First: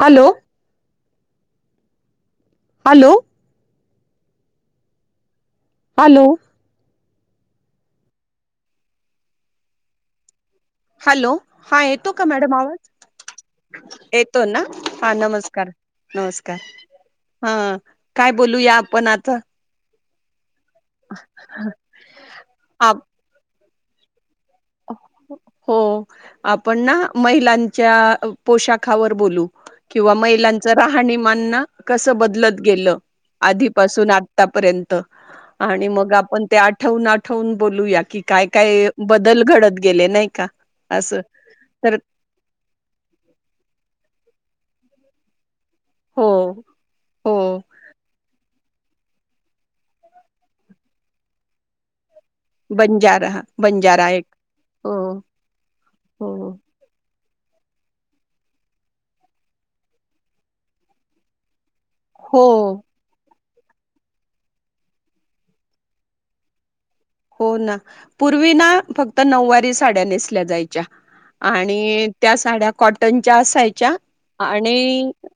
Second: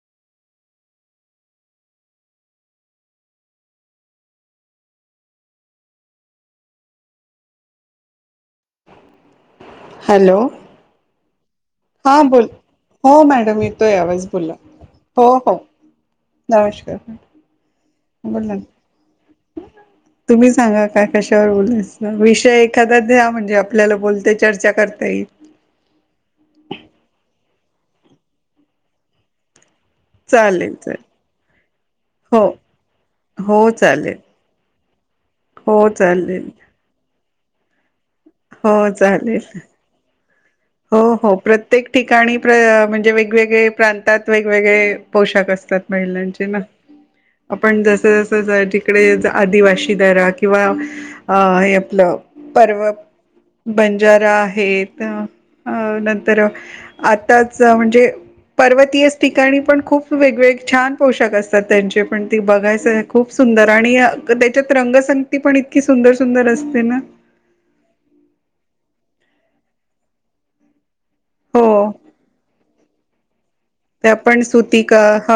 Hello. Hello. Hello. Hello hello हा येतो का हां बोल मॅडम हो मॅडम येतोय आवाज आवाज येतो बोला ना हा हो हो नमस्कार नमस्कार हा काय बोला ना बोलूया आपण आता तुम्ही सांगा काय कशावर बोलायच विषय आप एखादा द्या म्हणजे आपल्याला बोलता हो आपण ना महिलां पोशाखावर बोलू किंवा महिलांच चालेल चालेल राहणी मानणं कस हो बदलत गेलं हो आधीपासून चालेल आत्तापर्यंत हो आणि मग आपण चालेल ते आठवून आठवून बोलूया की काय काय हो ब बदल चालेल घडत गेले नाही का हो असं हो प्रत्येक तर ठिकाणी म्हणजे वेगवेगळे प्रांतात व वेगळे पोषाख असतात हो महिलांचे ना हो आपण जस जस इडे आदिवास दराा किंवा अ हे आपलं पर्व बंजारा एक बंजारा हो आहेत अ हो नंतर आताच म्हणजे पर्वतीयच ठिकाणी पण खूप वेगवेगळे छान पोषाख असत तर त्यांचे पण तेी हो, बघायचं खूप सुंदर आणि त्याच्यात रंगसंगती पण इतकी सुंदर सुंदर असते ना हो ना पूर्वी ना फक्त नऊवारी साड्या नेसल्या जायच्या हो आणि त्या साड्या कॉटनच्या असाय त्या पण सुती का ह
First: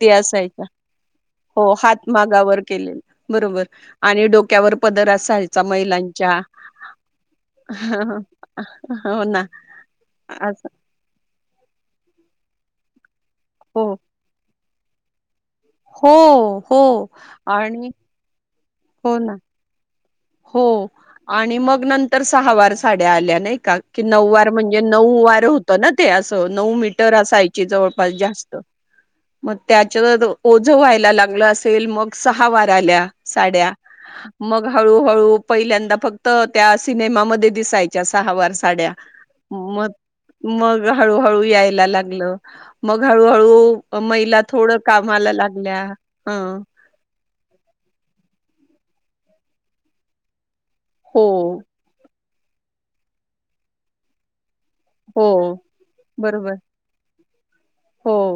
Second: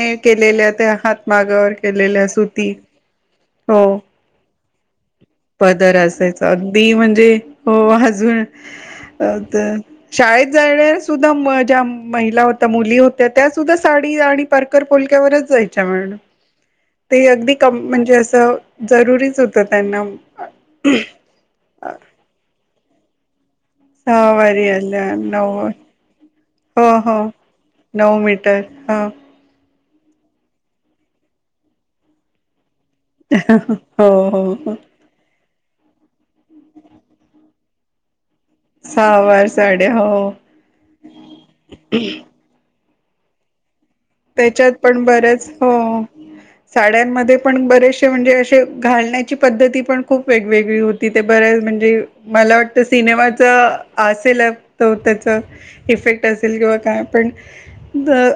ती असायच्या केलेल्या त्या हातमागावर केलेल्या हातगवर सुती बरोबर हो आणि डोक्यावर पदर असायचा दर महिलांच्या. असायच अदी म्हणजे हो अजून हो अ ना तर शाळेत असं जाण्या सुद्धा ज्या महिला होत्या मुली होत्या त्या सुद्धा हो, साडी आणि परकर पोलक्यावरच हो, हो ते अगदी क आणि म्हणजे अस हो ना जरुरीच होतं त्यांना हो आणि मग नंतर सहा वार साड्या आल्या नाही का की नऊ वार सहावारी म्हणजे आल्या नऊ वार होतं ना ते असं नऊ मीटर असायची जवळपास जास्त हा त्याच्या ओझं व्हायला लागलं असेल मग सहा वा ल्या साड्या हो हो म हो ळू पहिल्यांदा फक्त त्या सिनेमामध्ये दिसायच्या अस सहा वार साड्या सहावार म साड्या हो मग हळू हळू यायला लागल मग हाळू हाळू त्याच्यात पण बर्याच हो ह साड्यांमध्ये पण बरेचसे म्हणजे असे घालण्याची पद्धती पण खूप वेगवेगळी होती ते हो बर्याच म्हणजे मला वाटतं सिनेमाच असेल त हो त्याच इफेक्ट बरोबर असेल किंवा काय हो पणळ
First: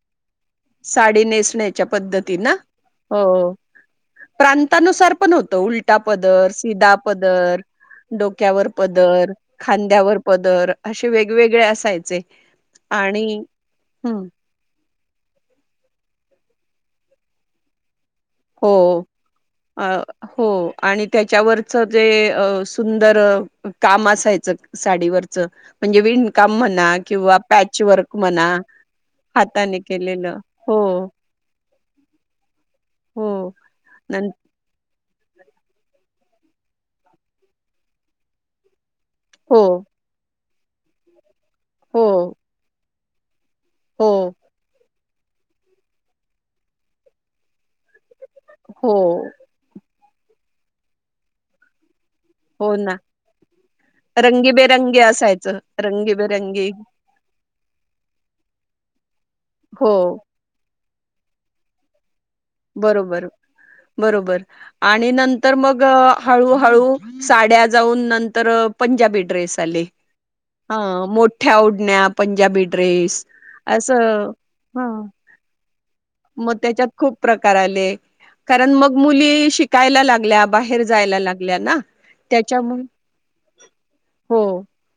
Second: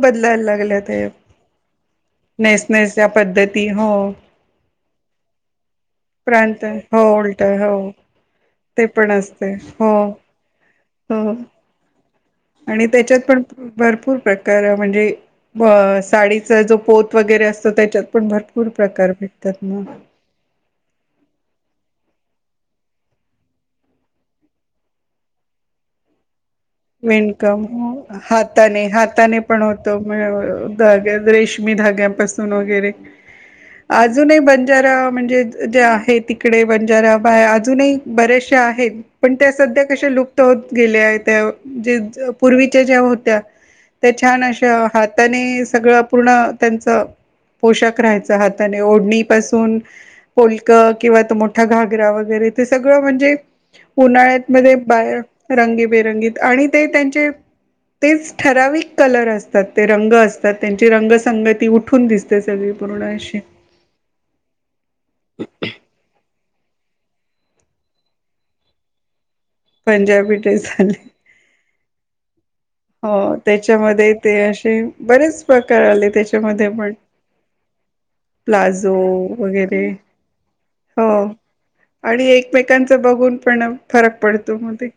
बदलायला लागल्यात साडी नेसण्याच्या पद्धती ना नेस नस हो पद्धती हो प्रांतानुसार पण होतं उलटा पदर प्रांत सिधा हो उलट पदर हो डोक्यावर ते पण पदर असते हो खांद्यावर पदर असे हो वेगवेगळे असायचे आणि त्याच्यात पण भरपूर हं, प्रकार म्हणजे साडीचा जो पोत वगैरे असतो त्याच्यात पण भरपूर हो प्रकार भेटतात ना हो आणि त्याच्यावरच जे सुंदर काम असायच साडीवरच म्हणे कम म्हणा हाताने हाताने पण होते केलेलं. हो, मी धाग्यापासून वगैरे हो. नं अजूनही बंजारा म्हणजे जे आहे तिकडे बंजारा बाय अजूनही बरेचसेा आहेत पण त्या हो, सध्या कश्या लुप्त होत गेल्या त्या जे हो, पूर्वीच्या ज्या होत्या हो, त्या छान अशा हाताने सगळ पूर्ण त्यांच पोषक राहायचं ात हो, ओढणी पासून पोलक किंवा मोठा घागरा व र हो ना. सगळ म्हणजे उन्हाळ्यात रंगीबेरंगी बा असायचं रंग बेरंगी आणि रंगीबेरंगी. ते त्यांचे तेच ठराविक कलर असतात ते हो, रंग असतात त्यां रंगसंगती उठून दिसते सगळी पूर्ण बरोबर अशी बरोबर आणि नंतर मग हळूहळू साड्या जाऊन नंतर पंजाबी ड्रेस पंजाबी ड्रेस आले मोठ्या डण्या पंजाबी े हो अस त्याच्यामध्ये ते असे बरेच प्रकार आले मग त्याच्यामध्ये त्याच्यात पण खूप प्रकार आले कारण प्लाझो मग मुली वगैरे शिकायला लागल्या बाहेर हो जायला लागल्या ना आणि त्याच्यामुळे एकमेकांचा बघून पण फरक हो, पडतो मध्ये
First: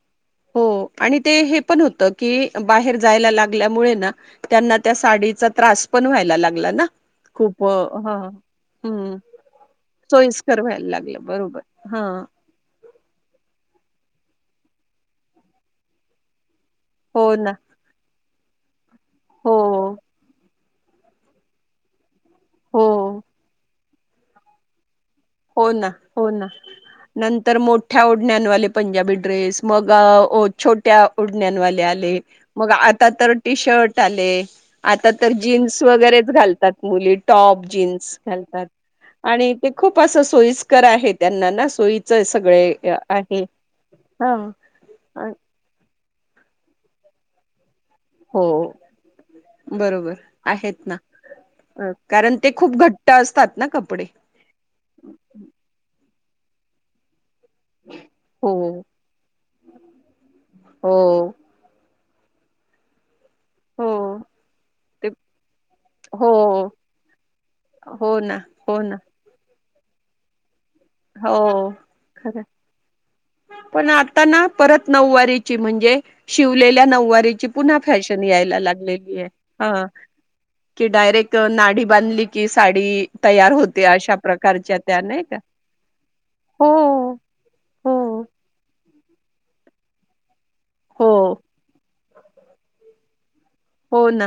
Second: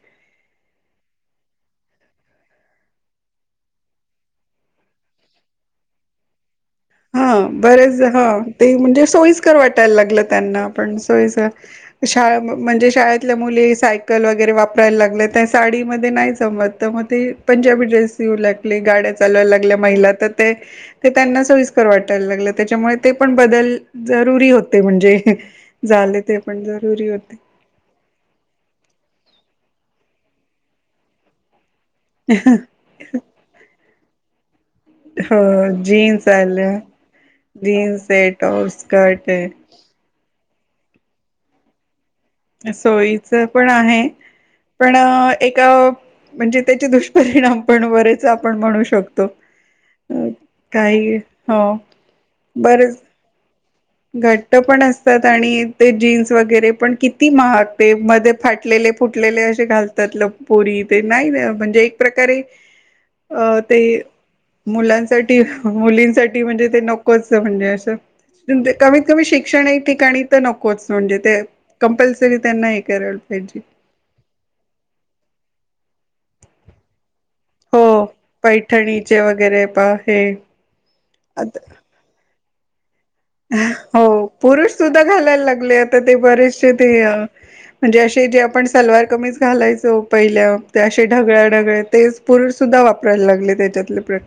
हो आणि ते हे पण होत की बाहेर जायला लागल्यामुळे ना त्यांना त्या साडीचा त्रास पण व्हायला लागला ना हा खूप अ, बरच ह हां, ते म्हणजे हं, सोयकर वाटायला लागलं सोयीस्कर त्यांना व्हायला पण सो लागलं. बरोबर. हां, म्हणजे शाळेतल्या मुली साय ल वगैरे वापरायला लागलं त्या साडीमध्ये नाही जमत तर मग ते हो ना. पंजाबी ड्रेस ऊ लागली गाड्या चालायला हो लागल्या महिला तर ते त्यांना सोईस्कर वाट यला लाग हो त्याच्यामुळे ते पण बदल जरुरी होते म्हणजे हो ना झाले हो ते ना पण जरुरी होते नंतर मोठ्या ओढण्यावाले पंजाबी ड्रेस मग छोट्या ओढण्यावाले आले, मग आता तर टी शर्ट [unintelligible] आता तर हो जीन्स वगैरेच आल्या घालतात. मुली टॉप जीन्स आहे घालतात टॉप स्कर्ट आणि आहे ते खूप अस सोईस्कर आहे त्यांना ना सोय सोईच पण आहे हा पण ए म्हणजे त्याचे दुष्परिणाम पण बरेच हो आपण म्हणू शकतो. अ, बरोबर आहेत ना काही हो कारण ते खूप बरेच घट्ट असतात ना कपडे घट्ट पण असतात आणि ते जीन्स वगैरे पण कि ती महागते मध्ये हो फाटलेले फुटलेले असे घालतात ल पोरी हो ते नाही म्हणजे एक प्रकारे अं ते हो ते मुलांसाठी हो मुलींसाठी म्हणजे ते नकोच म्हणजे असं हो ना हो ना कमीत कमी शिक्षण ठिकाणी तर न हो खरंय, हे करायला पाहिजे पण आता ना परत नऊवारीची म्हणजे शिवलेल्या नऊवारी ची पुन्हा हो फॅशन यायला लागलेली पैठणीचे वगैरे आहे. पा हे कि डायरेक्ट नाडि बांधली कि साडी तयार होते. अशा प्रकारच्या त्या नाही का? ते आता हो बरेचशे ते हो म्हणजे अशे जे आपण सलवार कमीज घालायचो पहिल्या ते. असे हो ढगळ्या ढगळ्या ते पुरुष सुद्धा वापरायला लागलेत. हो ना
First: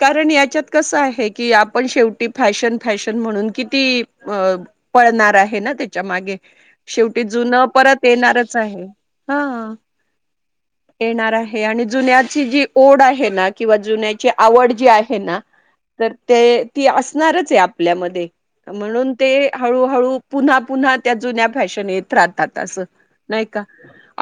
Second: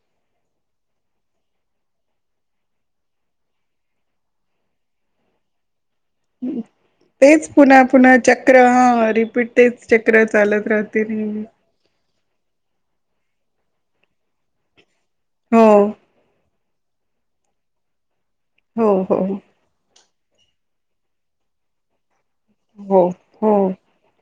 कारण याच्यात कसं आहे की, आपण पण शेवटी फॅशन फॅशन म्हणून किती पळणार आहे ना ते? मागे शेवटी तेच जुनं पुन्हा परत पुन्हा येणारच चक्र आहे. हा रिपीट हं तेच चक्र चालत राहते येणार नेहमी आहे आणि जुन्याची जी ओढ आहे ना, किंवा जुन्याची आवड जी आहे ना हो तर ते ती असणारच आहे आपल्यामध्ये, हो म्हणून हो ते हळूहळू पुन्हा पुन्हा त्या जुन्या फॅशन येत रााहातात असं हो नाही हो का?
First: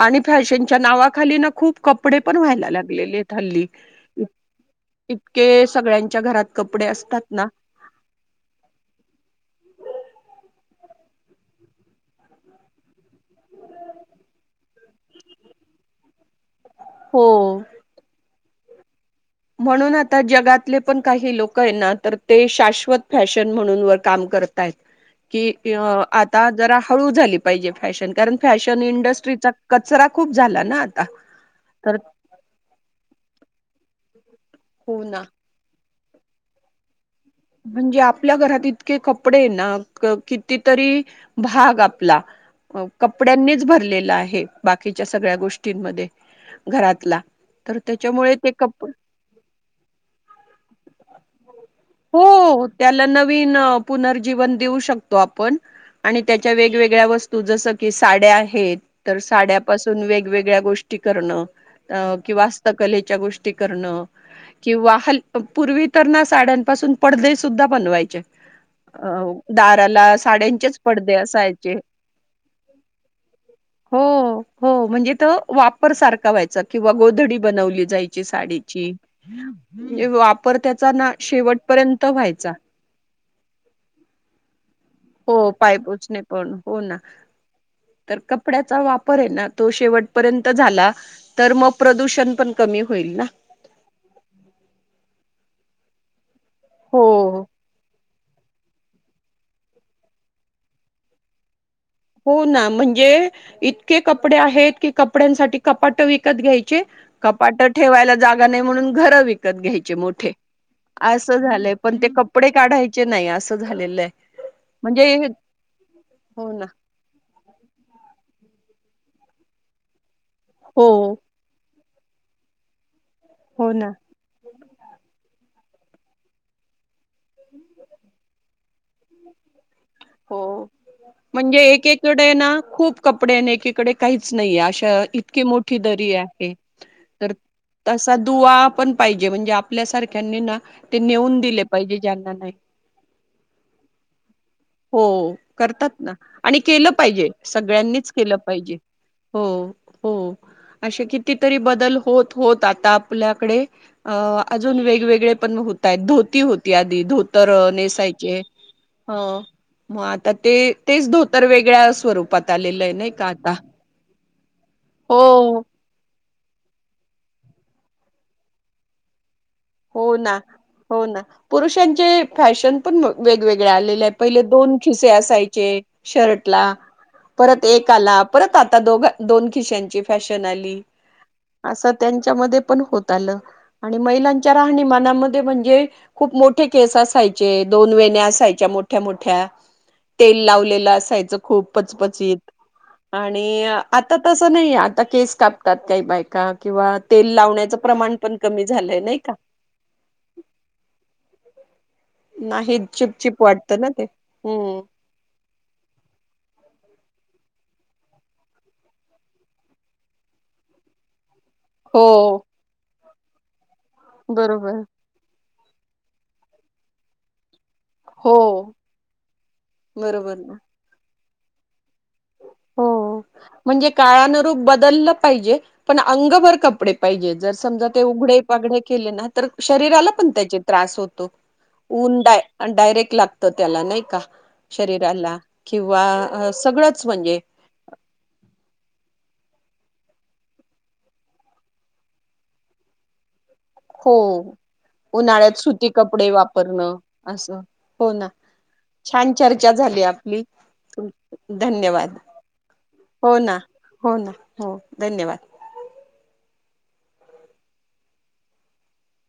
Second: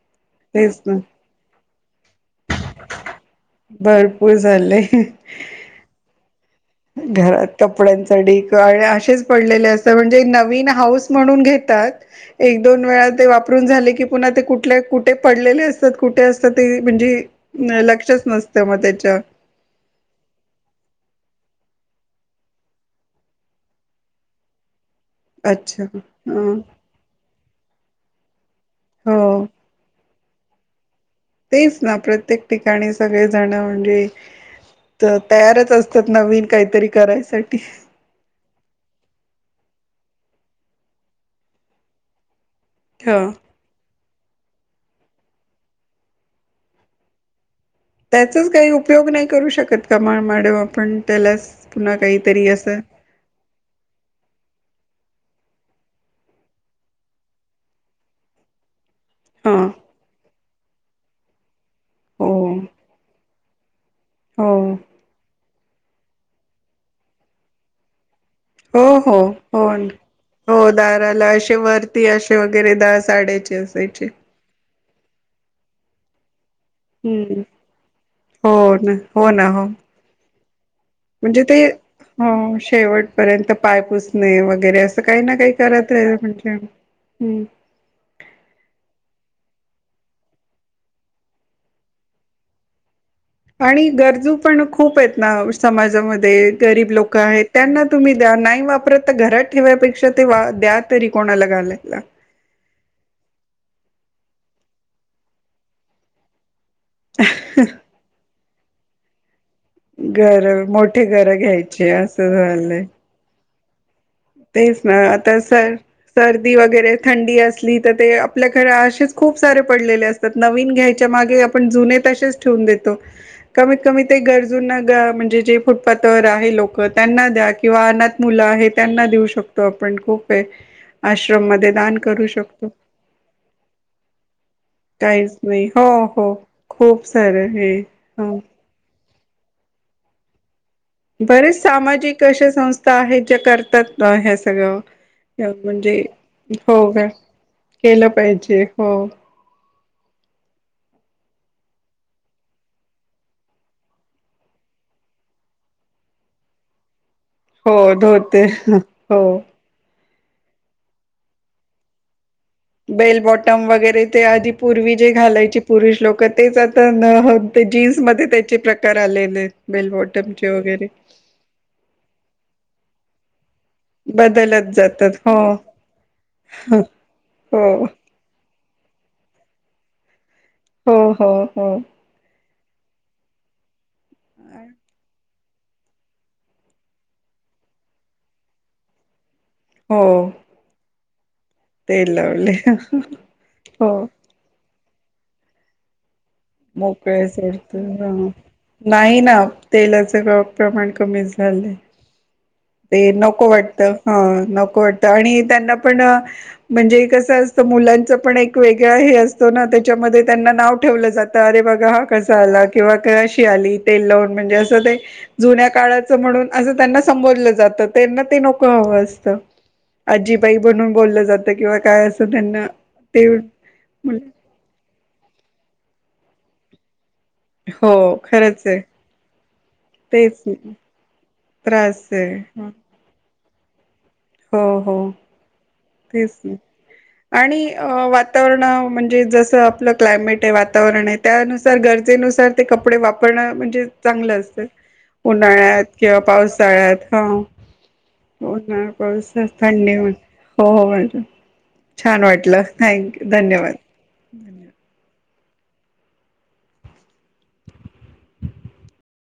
आणि फॅशनच्या तेच ना नावाखाली ना खूप कपडे पण व्हायला लागलेले हल्ली भरपूर झालंय इतके सगळ्यांच्या घरात कपडे असतात ना घरात कपड्यांचा ढिगारा असेच पडलेले असता म्हणजे नवीन हाऊस म्हणून घेतात एक दोन वेळा ते वापरून झाले की पुन्हा ते कुठ कुठे पडलेले असतात कुठे असतात ते म्हणजे हो लक्षच नस तं मग त्याच्या म्हणून आता जगातले पण काही लोक आहे ना तर ते शाशवत फॅशन म्हणून वर काम कर करताय कि अच्छा आता ह जरा हळू झाली पाहिजे फॅशन कारण फॅशन हो इंडस्ट्रीचा कचरा खूप झालं ना आत तेच ना प्रत्येक ठिकाणी सगळेजण म्हणजे हो ना तयारच असत नवीन काहीतरी करायसाठी म्हणजे आपल्या घरात इतके कपडे ना कि कितीतरी भाग आपला ह कपड्यांनीच भरलेला आहे. हे बाकीच्या सगळ्या गोष्टींमध्ये घरातला तर त्याच्यामुळे त्याचाच ते काही कप उपयोग नाही करू शकत का मॅडम आपण त्याला पुन्हा काही हो त्याला नवीन पुनर्जीवन देऊ शक शकतो आपण आणि त्याच्या वेगवेगळ्या वस्तू जस की साड्या आहेत तर हा साड्यापासून वेगवेगळ्या गोष्टी करणं अ हो किवास्तकलेच्या गोष्टी करणं हो किंवा हल पूर्वी तर ना साड्यांपासून पडदे सुद्धा बनवायचे. हो अ हो हो दाराला हो साड्यांचेच पडदे दाराला अशे असायचे. वरती असे वगैरे दहा साड्याचे हो असायचे हो म्हणजे तो वापर सारखा व्हायचा. किंवा गोधडी हम्म. बनवली जायची हो साडीची ना हो ना हो म्हणजे वापर त्याचा ना शेवट शेवट पर्यंत पाय पुसणे वगैरे अस हो पायपोचणे पण हो ना, हम्म. तर कपड्याचा वापर हे ना तो शेवटपर्यंत झाला तर मग प्रदूषण पण कमी होईल ना आणि गरजू पण खूप आहेत ना, समाजामध्ये गरीब हो लोक आहेत त्यांना तुम्ही द नाही वापरत तर घरात ठेवायपेक्षा ते द्या तरी कोणाला घालायला हो ना, म्हणजे इतके कपडे आहेत की कपड्यांसाठी कपाटं विकत घ्याय चे कपाट ठेवायला जागा नाही म्हणून घर विकायचे. त घ्यायचे मोठे घर मोठे घर असं झालंय, घ्यायचे पण ते असं कपडे झालंय. काढायचे नाही असं झालेलं आहे. तेच ना, म्हणजे आता सर हो सर्दी ना वगैरे थंडी असली तर ते आपल्या कडे असेच खूप सारे पडलेले अस नवीन हो घ्यायच्या मागे आपण जुने तसेच ठेवून देतो. हो कमीत ना कमी ते गरजूना, ग म्हणजे जे फुटपाथ वर आहे लोक त्यांना द्या किंवा अनाथ मुलं आहे त्यांना देऊ शकतो आपण, खूप हो आहे आश्रम म्हणजे मध्ये दान करू एकेकडे ना शकतो खूप कपडे एकेकडे काहीच नाहीे, अशा काहीच इतकी नाही मोठी हो दरी हो आहे खूप तर सारे हे असा हो दुआ आपणं पाहिजे म्हणजे आपल्या सारख्यांनी ना ते नेऊन दिले बरेच पाहिजे. सामाजिक ज्यांना अशा नाही संस्था आहेत ज्या करतातना ह्या सगळ, हो करतात म्हणजे ना आणि हो केलं का पाहिजे सगळ्यांनीच केलं पाहिजे, हो असे कितीतरी बदल होत होत आता आपल्याकडे अ अजून वेगवेगळे पण होतायत, धोती होती आधी, धोतर अ हो धोते नेसायचे हो ह मग आता ते तेच धोतर वेगळ्या स्वरूप बेल बॉटम वगैरे ते आधी पूर्वी जे हो घालायचे पुरुष लोक तेच आता ते जीन्स मध्ये त्याचे प्रकार आलेलेत. हो ना, हो ना पुरुषांचे फॅशन पण वेगवेग गळे आलेले आहेत. पहिले बदलत दोन खिसे जातात हो असायचे शर्टला, परत हो एक आला परत आता दोघं दोन खिशांची फॅशन आली, हो हो हो अस त्यांच्यामध्ये ता होत आलं, आणि महि लांच्या राहणीमानामध्ये म्हण णजे खूप मोठे केस असायचे, दोन वेण्या् असायच्या मोठ्या मोठ्या हो तेल लावलेलं असाय खूप ते पचपचित लावले आणि हो आता तसं नाही आहे, आता केस कापतात काही बायक का किंवा तेल मोकळे सोडत लावण्याचं प्रमाण पण कमी झालंय नाही का. तेलाच प्रमाण कमी झालंय. नाही ते चिपचिप नको वाटत वाटतं ना ते ह, हम्म. नको वाटत आणि त्यांना पण म्हणजे कसं असत, मुलांचं पण एक वेगळ हे असतो ना, त्याच्यामध्ये त्यांना नाव ठेवलं जात अरे बघा हो हा कसा आला, किंवा अशी आली तेल लावून म्हणजे असं बरोबर ते जुन्या काळाचं म्हणून असं त्यांना संबोधलं जातं. त्यांना हो. ते नको हवं असतं, बरोबर आजीबाई ना. म्हणून बोललं जातं किंवा काय अस हो म्हणजे काळानुरूप बदललं पाहिजे पण अंगभर कपडे पाहिजे, जर समजा हो ते उघडे खरंच पागडे आहे केले ना तर शरीराला पण तेच त्याचे त्रास होतो. त्रास ऊन आहे डाय डायरेक्ट लागत. तर त्याला नाही का, हो हो शरीराला तेच किंवा ना सगळंच म्हणजे आणि वातावरण म्हणजे जसं आपलं क्लायमेट आहे, वातावरण आहे त्यानुसार गरजेनुसार ते कपडे वापरणं म्हणजे हो चांगलं असतं. उन्हाळ्यात सुती किंवा कपडे वापरणं पावससाळ्यात, हा असं. हो ना उन्हा छान चर्चा थंडी झाली आपली हो हो, धन्यवाद. छान वाटलं, थँक्यू, हो ना धन्यवाद. हो ना हो, धन्यवाद.